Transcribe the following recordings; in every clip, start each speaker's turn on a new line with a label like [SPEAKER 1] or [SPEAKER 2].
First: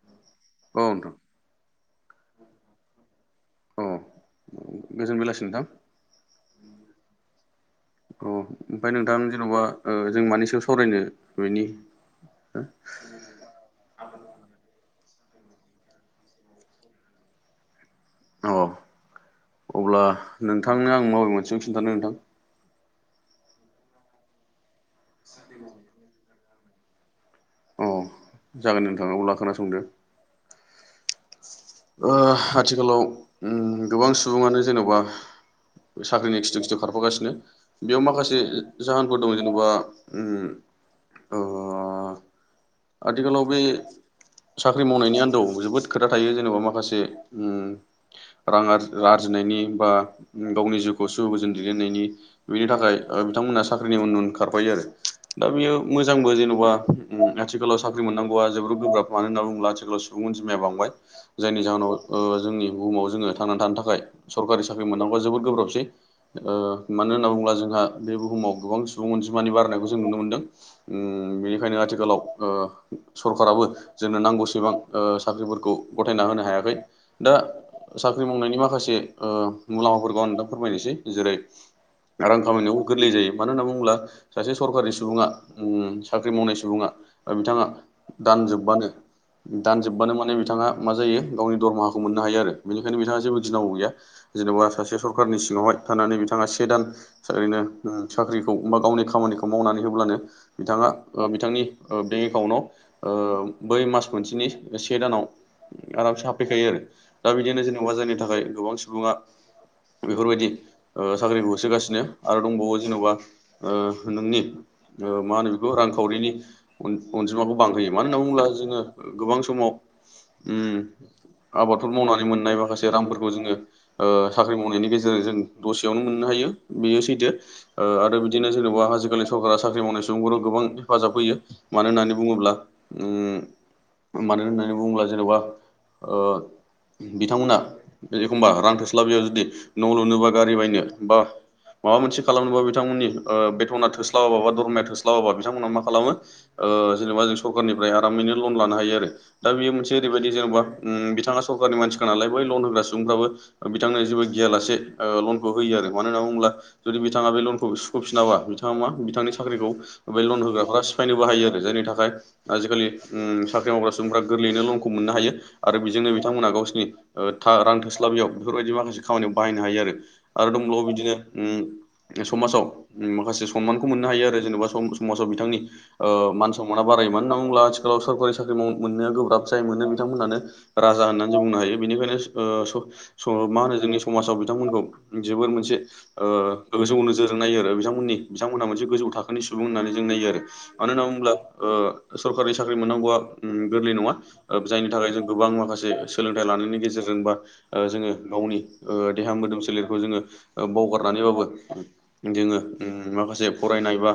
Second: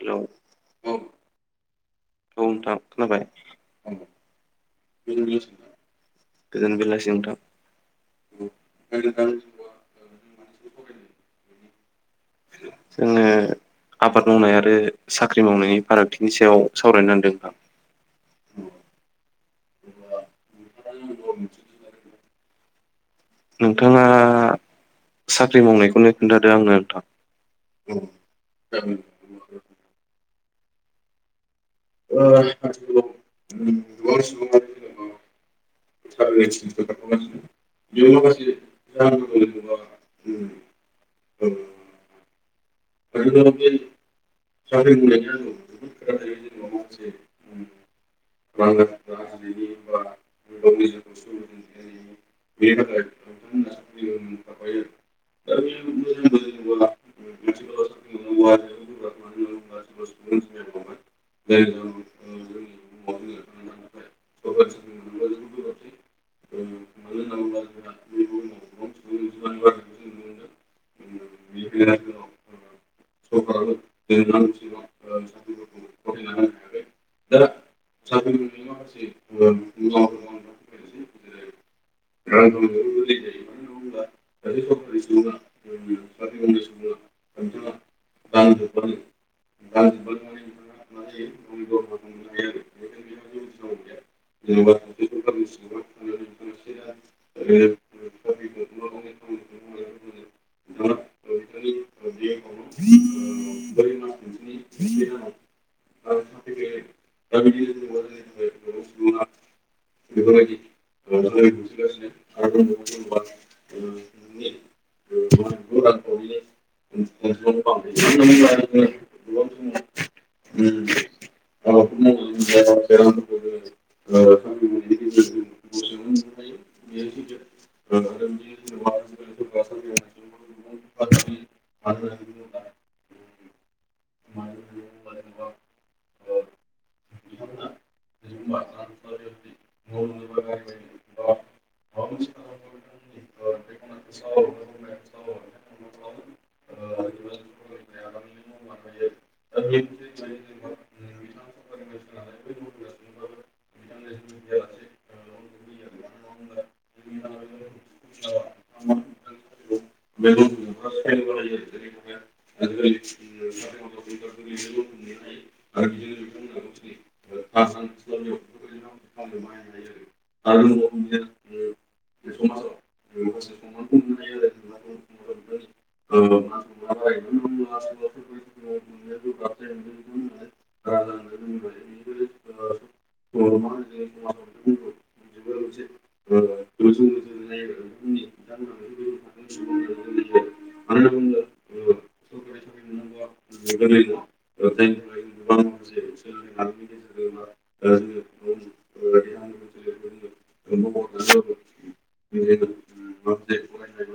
[SPEAKER 1] Hello
[SPEAKER 2] औ नोंथां
[SPEAKER 1] औ नोंथां खोनाबाय
[SPEAKER 2] औ
[SPEAKER 1] [unintelligible]
[SPEAKER 2] गोजोन बेलासि नोंथां
[SPEAKER 1] गोजोन बेलासि नोंथां
[SPEAKER 2] औ ओमफ्राय नोंथां जेन'बा जों मानि सायाव सावरायनो बेनि
[SPEAKER 1] जोङो आबाद मावनाय आरो साख्रि मावनायनि फारागथिनि सायाव सावरायनो नदों नोंथां।
[SPEAKER 2] औ अब्ला नोंथांनो आं बबे मोनसेखौ खिन्थादों नोंथां?
[SPEAKER 1] नोंथाङा साख्रि मावनायखौनो खोन्थादो आंनो नोंथां
[SPEAKER 2] अह जागोन नोंथां अब्ला खोनासंदो। ओ आथिखालाव उम गोबां सुबुङानो जेनबा साख्रिनि खिथु खिथु खारफागासिनो बेयाव माखासे जाहोनफोर दं जेनेबा उम ओ
[SPEAKER 1] औ
[SPEAKER 2] आथिखालाव बे साख्रि मावनायनि आन्दोआव जोबोद खोथा थायो जेरै अ माखासे उम। रां आरि आर्जिनायनि बा गावनि जिउखौ सु गोजोन दैदेननायनि बिनि थाखाय बिथांमोना साख्रिनि उनन खारफायो आरो दा बेयो मोजांबो जेन'बा आथिखालाव साख्रि मोननांगौ। जोबोर गोब्राब मानो होननानै बुङोब्ला आथिखालाव सुबुं अनजमाया बांबाय जायनि जाहाव जोंनि बुहुमाव जोङो थांनानै थानो थाखाय सरकारि साख्रि मोननांगौआ जोबोद गोब्राबसै। ओ मानो होनना बुङोब्ला जोंहा बे बुहुमाव गोबां सुबुं अनजिमानि बारनायखौ जों नुनो मोनदों। बेनिखायनो आथिखालाव सरखाराराबो जोंनो नांगौसेबां साख्रिफोरखौ गथायना होनो हायाखै दा साख्रि मावनायनि माखासे ओ मुलामफाफोरखौ आं नोंथां फोरमायनोसै जेरै रां खामायनायावबो गोरलै जायो मानो होनना बुङोब्ला सासे सरकारि सुबुङा। साख्रि मावनाय सुबुङा बिथाङा दानजोबबानो दानजोबबानो माने बिथाङा। मा जायो गावनि दरमाहाखौ मोननो हायो आरो बेनिखायनो बिथाङा जेबो गिनांगौ गैया जेनेबा सासे सरखारनि सिङावहाय थानानै बिथाङा से दान ओरैनो साख्रिखौ बा गावनि खामानिखौ मावनानै होब्लानो बिथाङा। बिथाङा बिथांनि बेंक एकाउन्टाव बै मास मोनसेनि से दानाव। आरामसे हाबफैखायो आरो दा बिदिनो जेनेबा जायनि थाखाय गोबां सुबुङा। बेफोरबायदि साख्रिखौ होसोगासिनो आरो दंबावो जेन'बा नोंनि। मा होनो बेखौ रांखावरिनि अनजिमाखौ बांहोयो मानो होनना बुङोब्ला जोङो गोबां समाव।
[SPEAKER 1] [inaudible]
[SPEAKER 2] आबादफोर मावनानै मोननाय माखासे रांफोरखौ जोङो साख्रि मावनायनि गेजेरजों। दसेयावनो मोननो हायो बेयो सैथो आरो बिदिनो जेनेबा आजिखालि सरकारा साख्रि मावनाय सुबुं। गोबां हेफाब होयो मानो होननानै बुङोब्ला मानो होनानै बुङोब्ला। जेनेबा ओ। बिथांमोना एखमबा रां थोस्लाबयाव जुदि न' लुनोबा गारि बायनो बा। माबा मोनसे खालामनोबा बिथांमोननि बेथ'ना थोस्लाबाबा बा दरमाया थोस्लाबाबा बिथांमोनहा मा खालामो। जेनेबा जों सरखारारनिफ्राय आरामैनो लन लानो हायो आरो दा बेयो मोनसे ओरैबायदि जेन'बा बिथाङा सरारनि मानसिखा नालाय बै लन होग्रा सुबुंफ्राबो बिथांनो जेबो गियालासे। लनखौ होयो आरो मानो होनना बुङोब्ला जुदि बिथाङा बे लनखौ सुख'फिनाबा बिथाङा मा बिथांनि साख्रिखौ। बे लन होग्राफ सिफायनो बाहायो आरो जायनि थाखाय आजिखालि साख्रि मावग्रा सुबुंफफोरा गोरलैनो लन खौ मोननो हायो आरो बेजोंनो बिथांमोनहा गावसोरनि रां थोस्लाबियाव बेफोरबायदि माखासे खामानियाव बाहायनो हायो आरो। आरो दंब्लाबो' बिदिनो उम। समाजाव माखासे सनमानखौ मोननो हायो आरो जेनेबा समाजाव बिथांनि मान सनाबा फराय मानो होनना बुंङोब्ला आथिखालाव सरकारि साख्रि माव मोननो गोब्राब। थ मोनो बिथांमोनानो राजा होननानै बुंनो हायो बेनिखायनो मा होनो जोंनि समाजाव बिथां। बिथांमोनखौ जोबोर मोनसे गोजौ नोजोर नायो आरो बिथांमोननि बिथांमोनहा मोनसे गोजौ थाखोनि सुबुं होननानै जों नायो आरो मानो होनना बुङोब्ला सरकारि साख्रि मोननांगौआ गोरलै नङा जायनि थाखाय जों गोबां माखासे सोलोंथाइ लानायनि गेजेरजों बा जोङो गावनि देहा। मोदोम सोलेरखौ जोङो बावगारनानैबाबो जोङो माखासे फरायनाय बा।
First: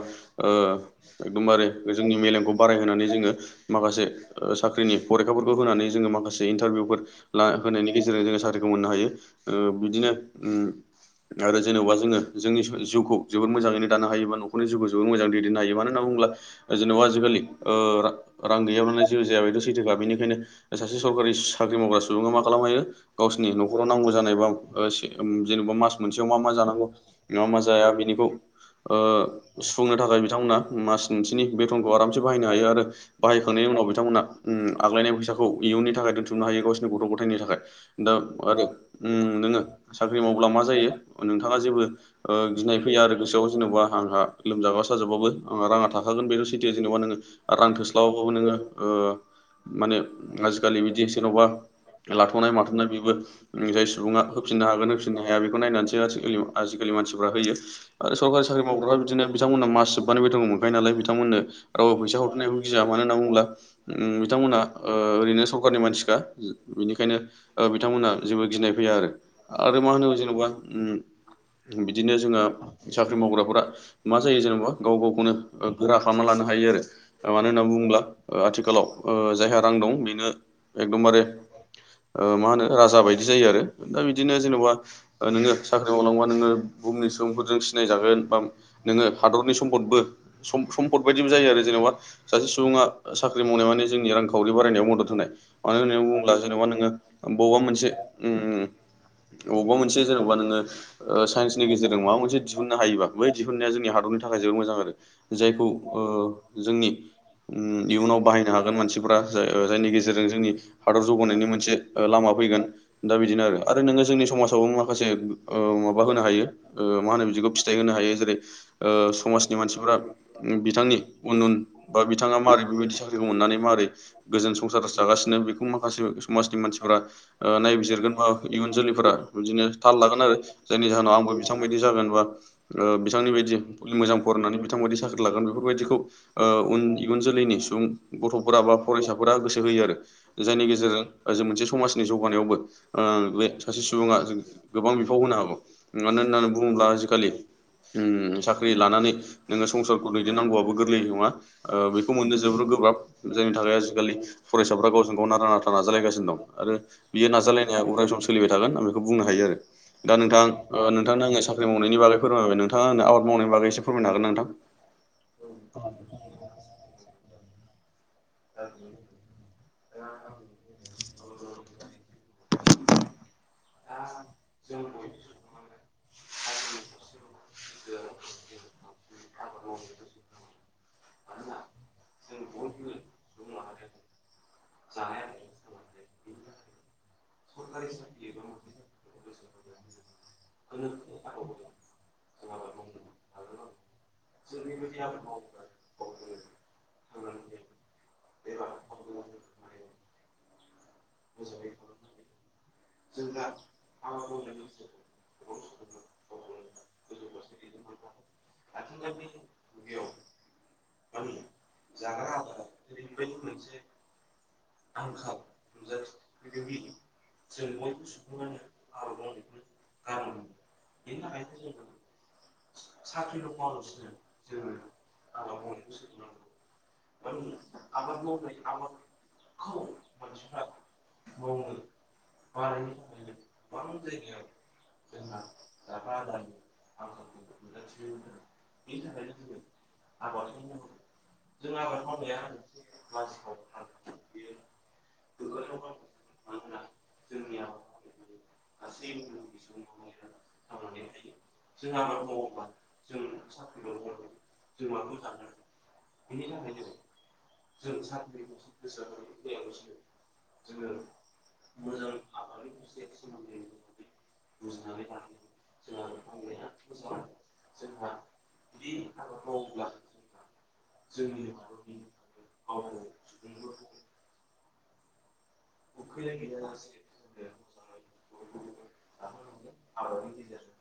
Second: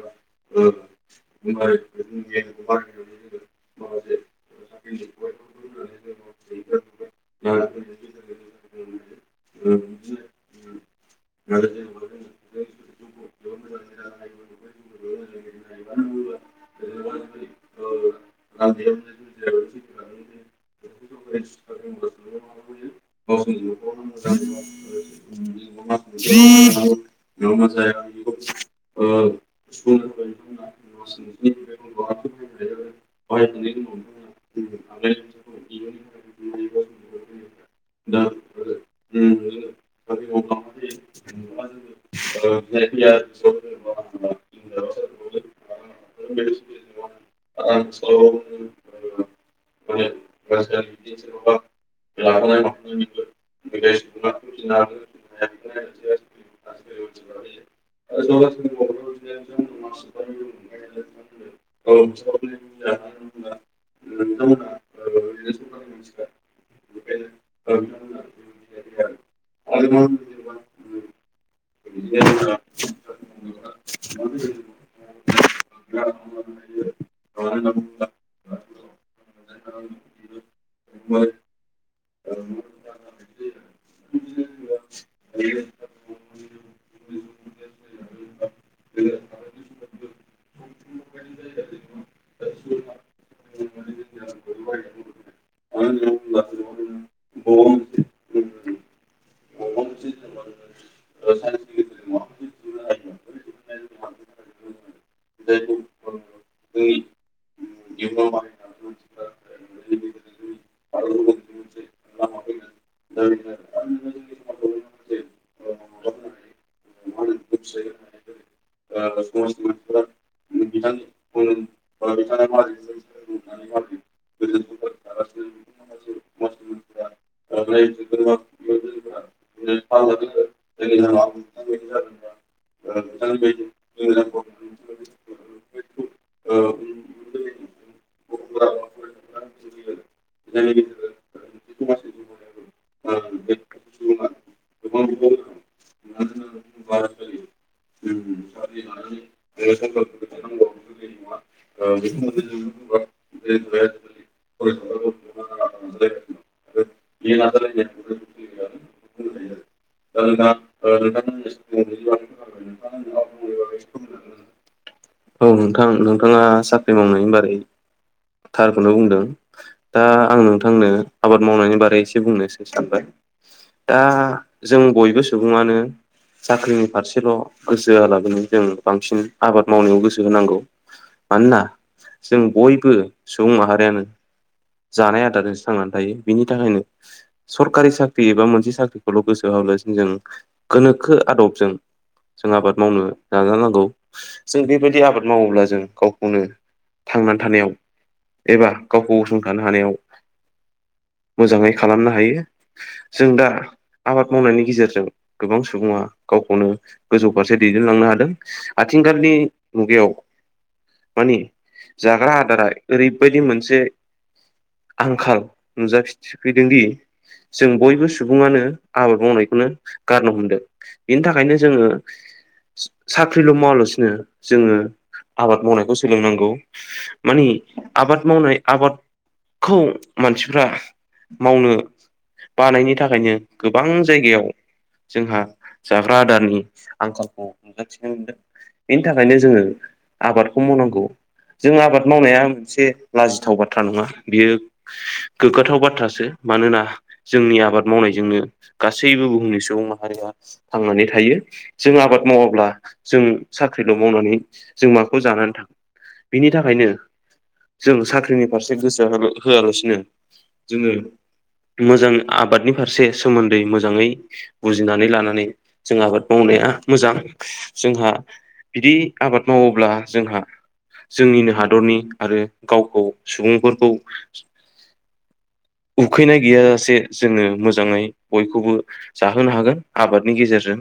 [SPEAKER 2] एकदमबारे जोंनि मेलेमखौ बारायहोनानै जोङो माखासे साख्रिनि। फरखाफोरखौ होनानै जोङो माखासे इन्टारभिउफोर होनायनि गेजेरजों जोङो साख्रिखौ मोननो हायो बिदिनो। उम। आरो जेन'बा जोङो जोंनि जिउखौ जोबबो मोजाङैनोानो हायोबा नखरनि जिखौ जोबो मोजाङ दैदेन हायो म होन बुङो। जबा आजिखालि ओ रां गैयाबानो जाया। थसैथोखा बेनिखायनो सासे सरकारि साख्रि मावग्रा सुबुङा मा खालामनो हायो गावसिनि न'खराव नांगौ जानायबा। जेनेबा मास मोनसेयाव मा मा जानांगौ मा मा जाया बिनिखौ। सुफुंनो थाखाय बिथांमोना मास मोनसेनि बेथनखौ आरामसे बाहायनो हायो आरो बाहायखांनायनि। जोंनाव बिथांमोना। आग्लायनाय फैसाखौ इयुननि थाखाय दोनथुमनो हायो गावसिोरनि गथ' गथायनि थाखाय दा आरो। दोङो साख्रि मावब्ला मा जायो नोंथाङा जेबो गिनाय फैया आरो गोसोआव जेनेबा आंहा। लोमजाबा साजाबाबो आंहा राङा थाखागोन बेथ' सैथि जेन'बा नोङो रां थोस्लाबाबो नोङो। माने आजिखालि बिदि जेन'बा। लाथ'नाय माथ'नाय बेबो जाय सुबुङा होफिननो हागोन नोंफिननो हाया बेखौ नायनानैसैखा आजिखालि मानसिफा होयो आरो सरकारि साख्रि मावग्रारा बिदिनो बिथांमोना मास जोबनानैबो दङ मोनखाय नालाय बिथांमोन फैसा हरनायखौ गिया मानो होनना बुब्ला बिथांमोना ओ ओरैनो सरखारारनि मानसिखा बिनिखायनो बिथांमोना जेबो गिनाय फै या आरो आरो मा होनो जेनेबा बिदिनो जोंहा साख्रि मावग्राफोरा मा जायो जेनेबा गाव गावखौनो गोरा खालामना लानो हायो आरो मानो होननानै बुङोब्ला आथि खालाव जायहा रां दं बेनो एखदमबारे ओ मा होनो राजा बायदि जायो आरो दा बिदिनो जेन'बा नोङो साख्रि मावलांबा नोङो बुहुमनि सुबुंफोरजों सिनायजागोन बा नोङो हादरनि सम्फदबो सम्पद बायदिबो जायो आरो जेनेबा सासे सुबुङा सा ख्रि मावनाय माने जोंनि रांखावरि बारायनायाव मदद होनाय मानो होननानै बुङोब्ला जेनेबा नोङो बबावबा मोनसे
[SPEAKER 1] [unintelligible]
[SPEAKER 2] अबावबा मोनसे जेनेबा नोङो साइन्सनि गेजेरजों माबा मोनसे दिहुननो हायोबा बै दिहुनाया जोंनि हादथ थाखाय जोबो मोजां आरो जायखौ ओ जोंनि इयुनाव बाहायनो हागोन मानसिफोरा जाय-जायनि गेजेरजों जोंनि हादराव जौगानायनि मोनसे लामा फैगोन दा दिनो आरो नोङो जोंनि समाजाव माखासे ओ माबा होनो हायो‌ ओ मा होनो बिदिखौ फिथाय होनो हायो। ओ समाजनि मानसिफोरा बिथांनि उन उन बा बिथाङा मारै बेबायदि मोननानै माबोरै गोजोन संसार जागासिनो बेखौ माखासे समाजनि मानसिफोरा ओ नायबिजिरगोन बाब इयुन जोलैफोरा बिदिनो थाल लागोन आरो जायनि जाहोनाव आंबो बिथांबायायदि जागोन बा ओ बिथांनि बायदि मोजां फरायनानै बिथांबायदि साख्रि लागोन बेफोरबायदिखौ उन इयुन जोलैनि सुबुं गथ'फोरा बा फरायसाफोरा गोसो होयो आरो जायनि गेजेरजों ओ जों मोनसे समाजनि जौगानायावबो आं बे सासे सुबुङा गोबां बिफाव होनो हागौ मानो होननानै बुङोब्ला आजिखालि उम साख्रि लानानै नोङो संसारखौ दैदेननांगौआबो गोरलै नङा आ बेखौ मोननो जोबोर गोब्राब जायनि थाखाय आजिखालि फरायसाफ्रा गावजों गाव नारा नाथा नाजालायगासिनो दं आरो बियो नाजालायनाया उद सम सोलिबाय थागोन आं बेखौ बुंनो हायो आरो नोंथां आ नोंथा आङो साख्रि मावनायनि बागै फोरमायबाय नोंथाङा आंनो आबाद मावनायनि बागै एसे फोरमायनो हागोन नोंथां
[SPEAKER 1] औ नोंथां नोंथाङा साख्रि मावनायनि बारै थारखौनो बुंदों दा आं नोंथांनो आबाद मावनायनि बारै एसे बुंनोसै सानबाय दा जों बयबो सुबुङानो साख्रिनि फारसेल' गोसोहोयालाबोंनो जों बांसिन आबाद मावनायाव गोसो होनांगौ मानोना जों बयबो सुबुं माहारियानो जानाय आदारजोंसो थांनानै थायो‌। बिनि थाखायनो सरखारि साख्रि एबा मोनसे साख्रिखौल' गोसो हाब्लासि जों गोनोखो आदबजों जों आबाद मावनो नाजानांगौ जों बेबायदि आबाद मावोब्ला जों गावखौनो थांनानै थानायाव एबा गावखौ गसंथानो हानायाव मोजाङै खालामनो हायो जों दा आबाद मावनायनि गेजेरजों गोबां सुबुङा गावखौनो गोजौ फारसे दैदेनलांनो हादों आथिंगालनि मुगायाव मानि जाग्रा आदारा ओरैबायदि मोनसे आंखाल नुजाफिफैदों दि जों बयबो सुबुङानो आबाद मावनायखौनो गारनो हमदों बिनि थाखायनो जोङो साख्रिल' मावालासिनो जोङो आबाद मावनायखौ सोलोंनांगौ मानि आबाद मावनाय आबादखौ मानसि फ्रा मावनो बानायनि थाखायनो गोबां जायगायाव जोंहा जाग्रा आदारनि आंखालखौ नुजाथिनो मोनदों बेनि थाखायनो जोङो आबादखौ मावनांगौ जों आबाद मावनाया मोनसे लाजिथाव बाथ्रा नङा बेयो गोग्गाथाव बाथ्रासो मानोना जोंनि आबाद मावनायजोंनो गासैबो बुहुमनि सुबुं माहारिया थांनानै थायो जों आबाद मावाब्ला जों साख्रिल' मावनानै जों माखौ जानानै थां बिनि थाखायनो जों साख्रिनि फारसे गोसो होआलासिनो जोङो मोजां आबादनि फारसे सोमोन्दै मोजाङै बुजिनानै लानानै जों आबाद माव मावनाया मोजां जोंहा बिदि आबाद मावोब्ला जोंहा जोंनिनो हादरनि आरो गावखौ सुबुंफोरखौ औ उखैनाय गैयााजसे जोङो मोजाङै बयखौबो जाहोनो हागोन आबादनि गेजेरजों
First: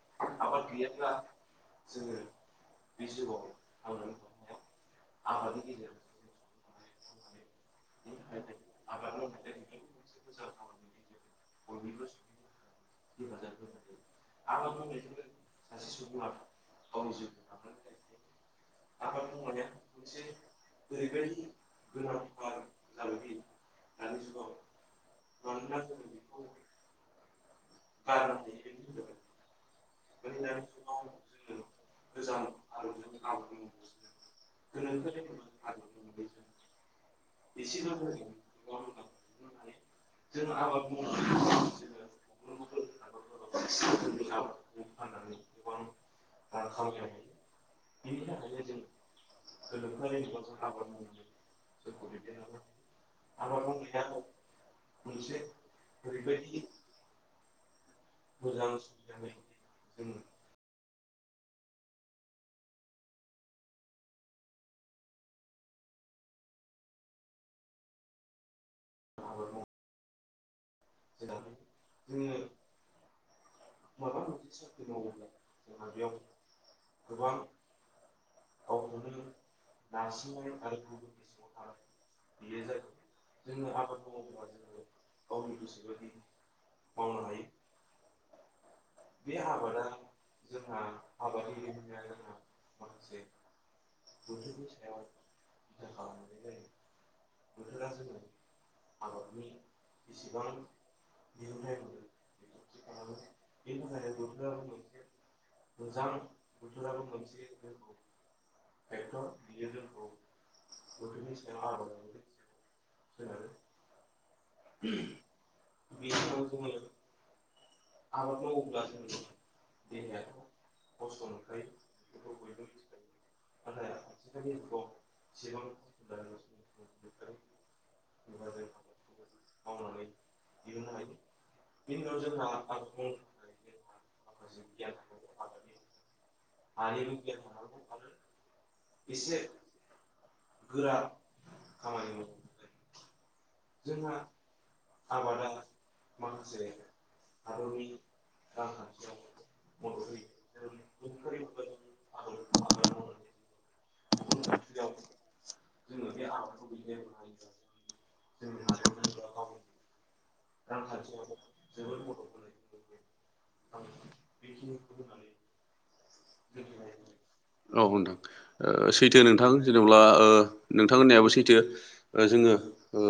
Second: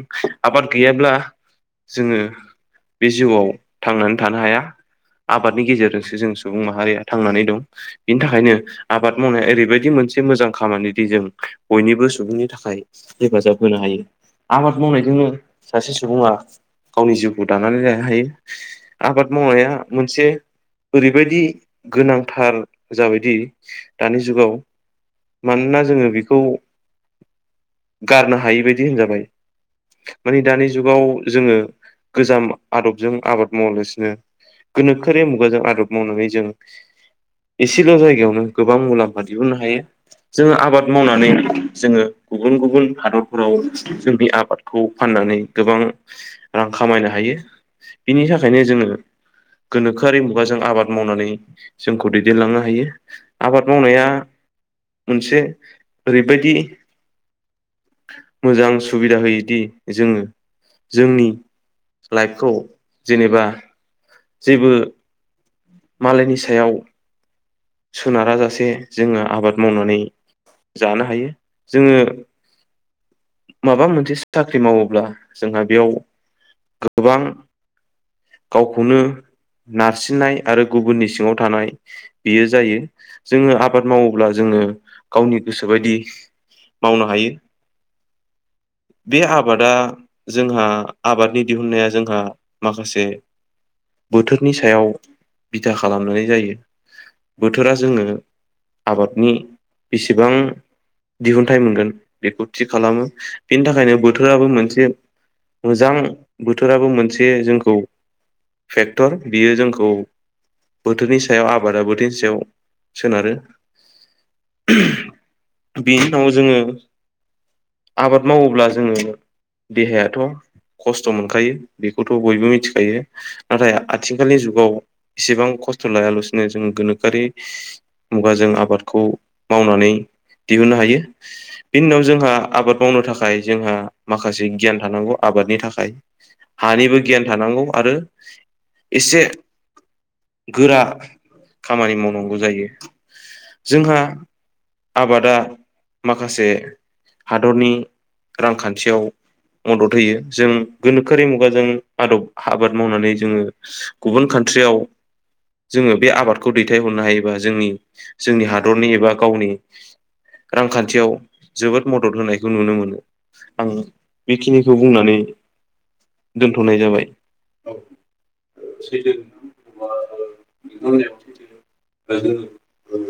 [SPEAKER 1] आबाद गैयाब्ला जोङो बे जिउआव थांनानै थानो हाया। आबादनि गेजेरजोंसो जों सुबुं माहारिया थांनानै दं बिनि थाखायनो आबाद मावनाया ओरैबा बेबायदि मोनसे मोजां खामानि दि जों बयनिबो सुबुंनि थाखाय हेफाजाब होनो हायो। आबाद मावनायजोंनो सासे सुबुङा गावनि जिउखौ दानानै लानो हायो आबाद मावनाया मोनसे ओरैबायदि गोनांथार जाबायदि दानि जुगाव मानोना जोङो बेखौ गारनो हायि बायदि होनजाबाय। मानि दानि जुगाव जोङो गोजाम आदबजों आबाद मावालासिनो गोनोखोरि मुगाजों आदब मावनानै जों एसेल जायगायावनो गोबां मुलाम्फा दिहुननो हायो। जोङो आबाद मावनानै जोङो गुबुन गुबुन हादरफोराव जों बे आबादखौ फानो। नानै गोबां रां खामायनो हायो बिनि थाखायनो जोङो गोनोखोआरि मुगाजों आबाद मावनानै जोंखौ दैदेनलांनो हायो। आबाद मावनाया मोनसे ओरैबायदि मोजां सुबिदा होयोदि जोङो जोंनि लाइफखौ जेनेबा जेबो मालायनि सायाव सोनारा जासे जोङो आबाद मावनानै जानो हायो जोङो। माबा मोनसे साख्रि मावोब्ला जोंहा बेयाव गोबां गावखौनो नारसिननाय आरो गुबुननि सिङाव थानाय बेयो जायो जोङो आबाद मावोब्ला जोङो [unintelligible] गावनि गोसोबायदि मावनो हायो। बे आबादा जोंहा आबादनि दिहुुननाया जोंहा माखासे बोथोरनि सायाव बिथा खालामनानै जायो। बोथोरा जोंनो आबादनि बेसेबां दिहुनथाइ मोनगोन बेखौ थि खालामो बेनि थाखायनो बोथोराबो मोनसे मोजां बोथोराबो मोनसे जोंखौ फेक्टर बियो जोंखौ बोथोरनि सायाव आबादा बोथोरनि सायाव सोनारो बेनि उनाव जोङो
[SPEAKER 2] [unintelligible]
[SPEAKER 1] आबाद मावोब्ला जोङो देहायाथ खस्थ मोनखायो बेखौथ बयबो मिथिखायो नाथाय आथिखालनि जुगाव एसेबां खस्थ लायालासिनो जों गोनोखोआरि मुगाजों आबादखौ मावनानै दिहुननो हायो बिनि उनाव जोंहा आबाद मावनो थाखाय जोंहा माखासे गियान थानांगौ आबादनि थाखाय हानिबो गियान थानांगौ आरो एसे गोरा खामानि मावनांगौ जायो। जोंहा आबादा माखासे हादरनि रांखान्थियाव मदद होयो जों गोनोखोआरि मुगाजों आदब आबाद मावनानै जोङो गुबुन कान्ट्रियाव। जोङो बे आबादखौ दैथायहरनो हायोबा जोंनि जोंनि हादरनि एबा गावनि रांखान्थियाव
[SPEAKER 2] [unintelligible]
[SPEAKER 1] जोबोद मदद होनायखौ नुनो मोनो आं बेखिनिखौ बुंनानै दोनथनाय जाबाय
[SPEAKER 2] औ नोंथां ओ सैथो नोंथां जेनब्ला नोंथां होननायाबो सैथो जों ओ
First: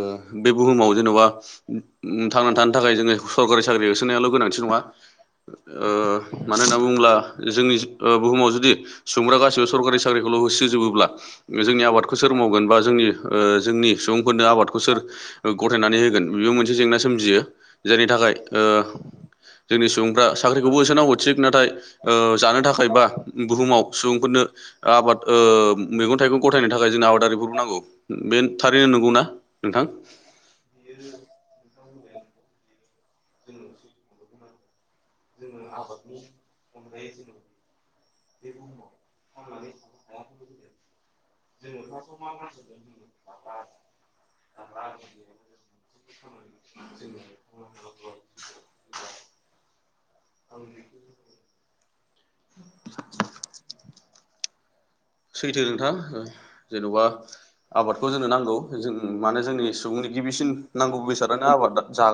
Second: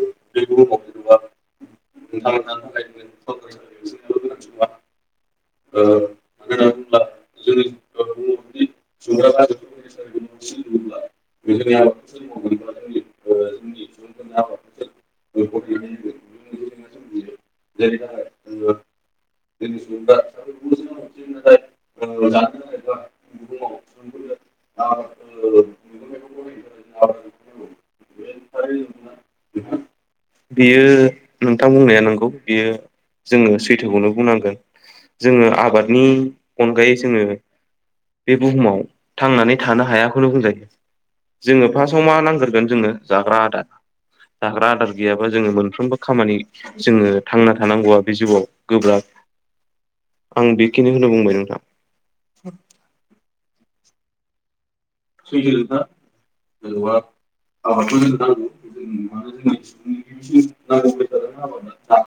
[SPEAKER 2] बे बुहुमाव जेनबा थांना थानो थाखाय जोंङो सरकारि साख्रि होसोनायाल गोनांथि नङा मानो होनना बुंङोब्ला जोंनि ओ बुहुमाव जुदि सुबुंफोरा गासिबो सरकारि साख्रिखौल होसोजोबोब्ला जोंनि आबादखौ सोर मावगोन बा जोंनि ओ जोंनि सुबुंफोरनो आबादखौ सोर गथायनानै होगोन बेयाव मोनसे जेंनायो जेरै नि थाखाय ओह
[SPEAKER 1] [unintelligible]
[SPEAKER 2] साख्रिखौबो ससोनाव थिक नाथाय ओ जानो थाखाय खायबा बुहुमाव सुबुंफोरनो आबाद ओ मैगं थाइगं गथायनो थाखाय जोंनो आबादारिफोर नांगौ। बे थारैनो नंगौना नोंथां?
[SPEAKER 1] बियो नोंथां बुंनाया बियो जोंङो सैथोखौनो बुंनांगोन। जोंङो आबादनि अनगायै जोंङो बे बुहुमाव थांनानै थानो हायाखौनो बुंजायो। जोंङो फार्स्टआव मा नांग्रोगोन जोंनो जाग्रा आदार। जाग्रा आदार गैयाबा जोंङो मोनफ्रोमबो खामानि जोंङो थांना थानांगौआ बे जिउआव गोब्राब। आं बेखिनिखौनो बुंबाय नोंथां।
[SPEAKER 2] सैथो नोंथां जेनबा आबादखौ जोंनो नांगौ जों माने जोंनि सुबुं गिबिसिन नांगौ बेसादानो आबाद जागो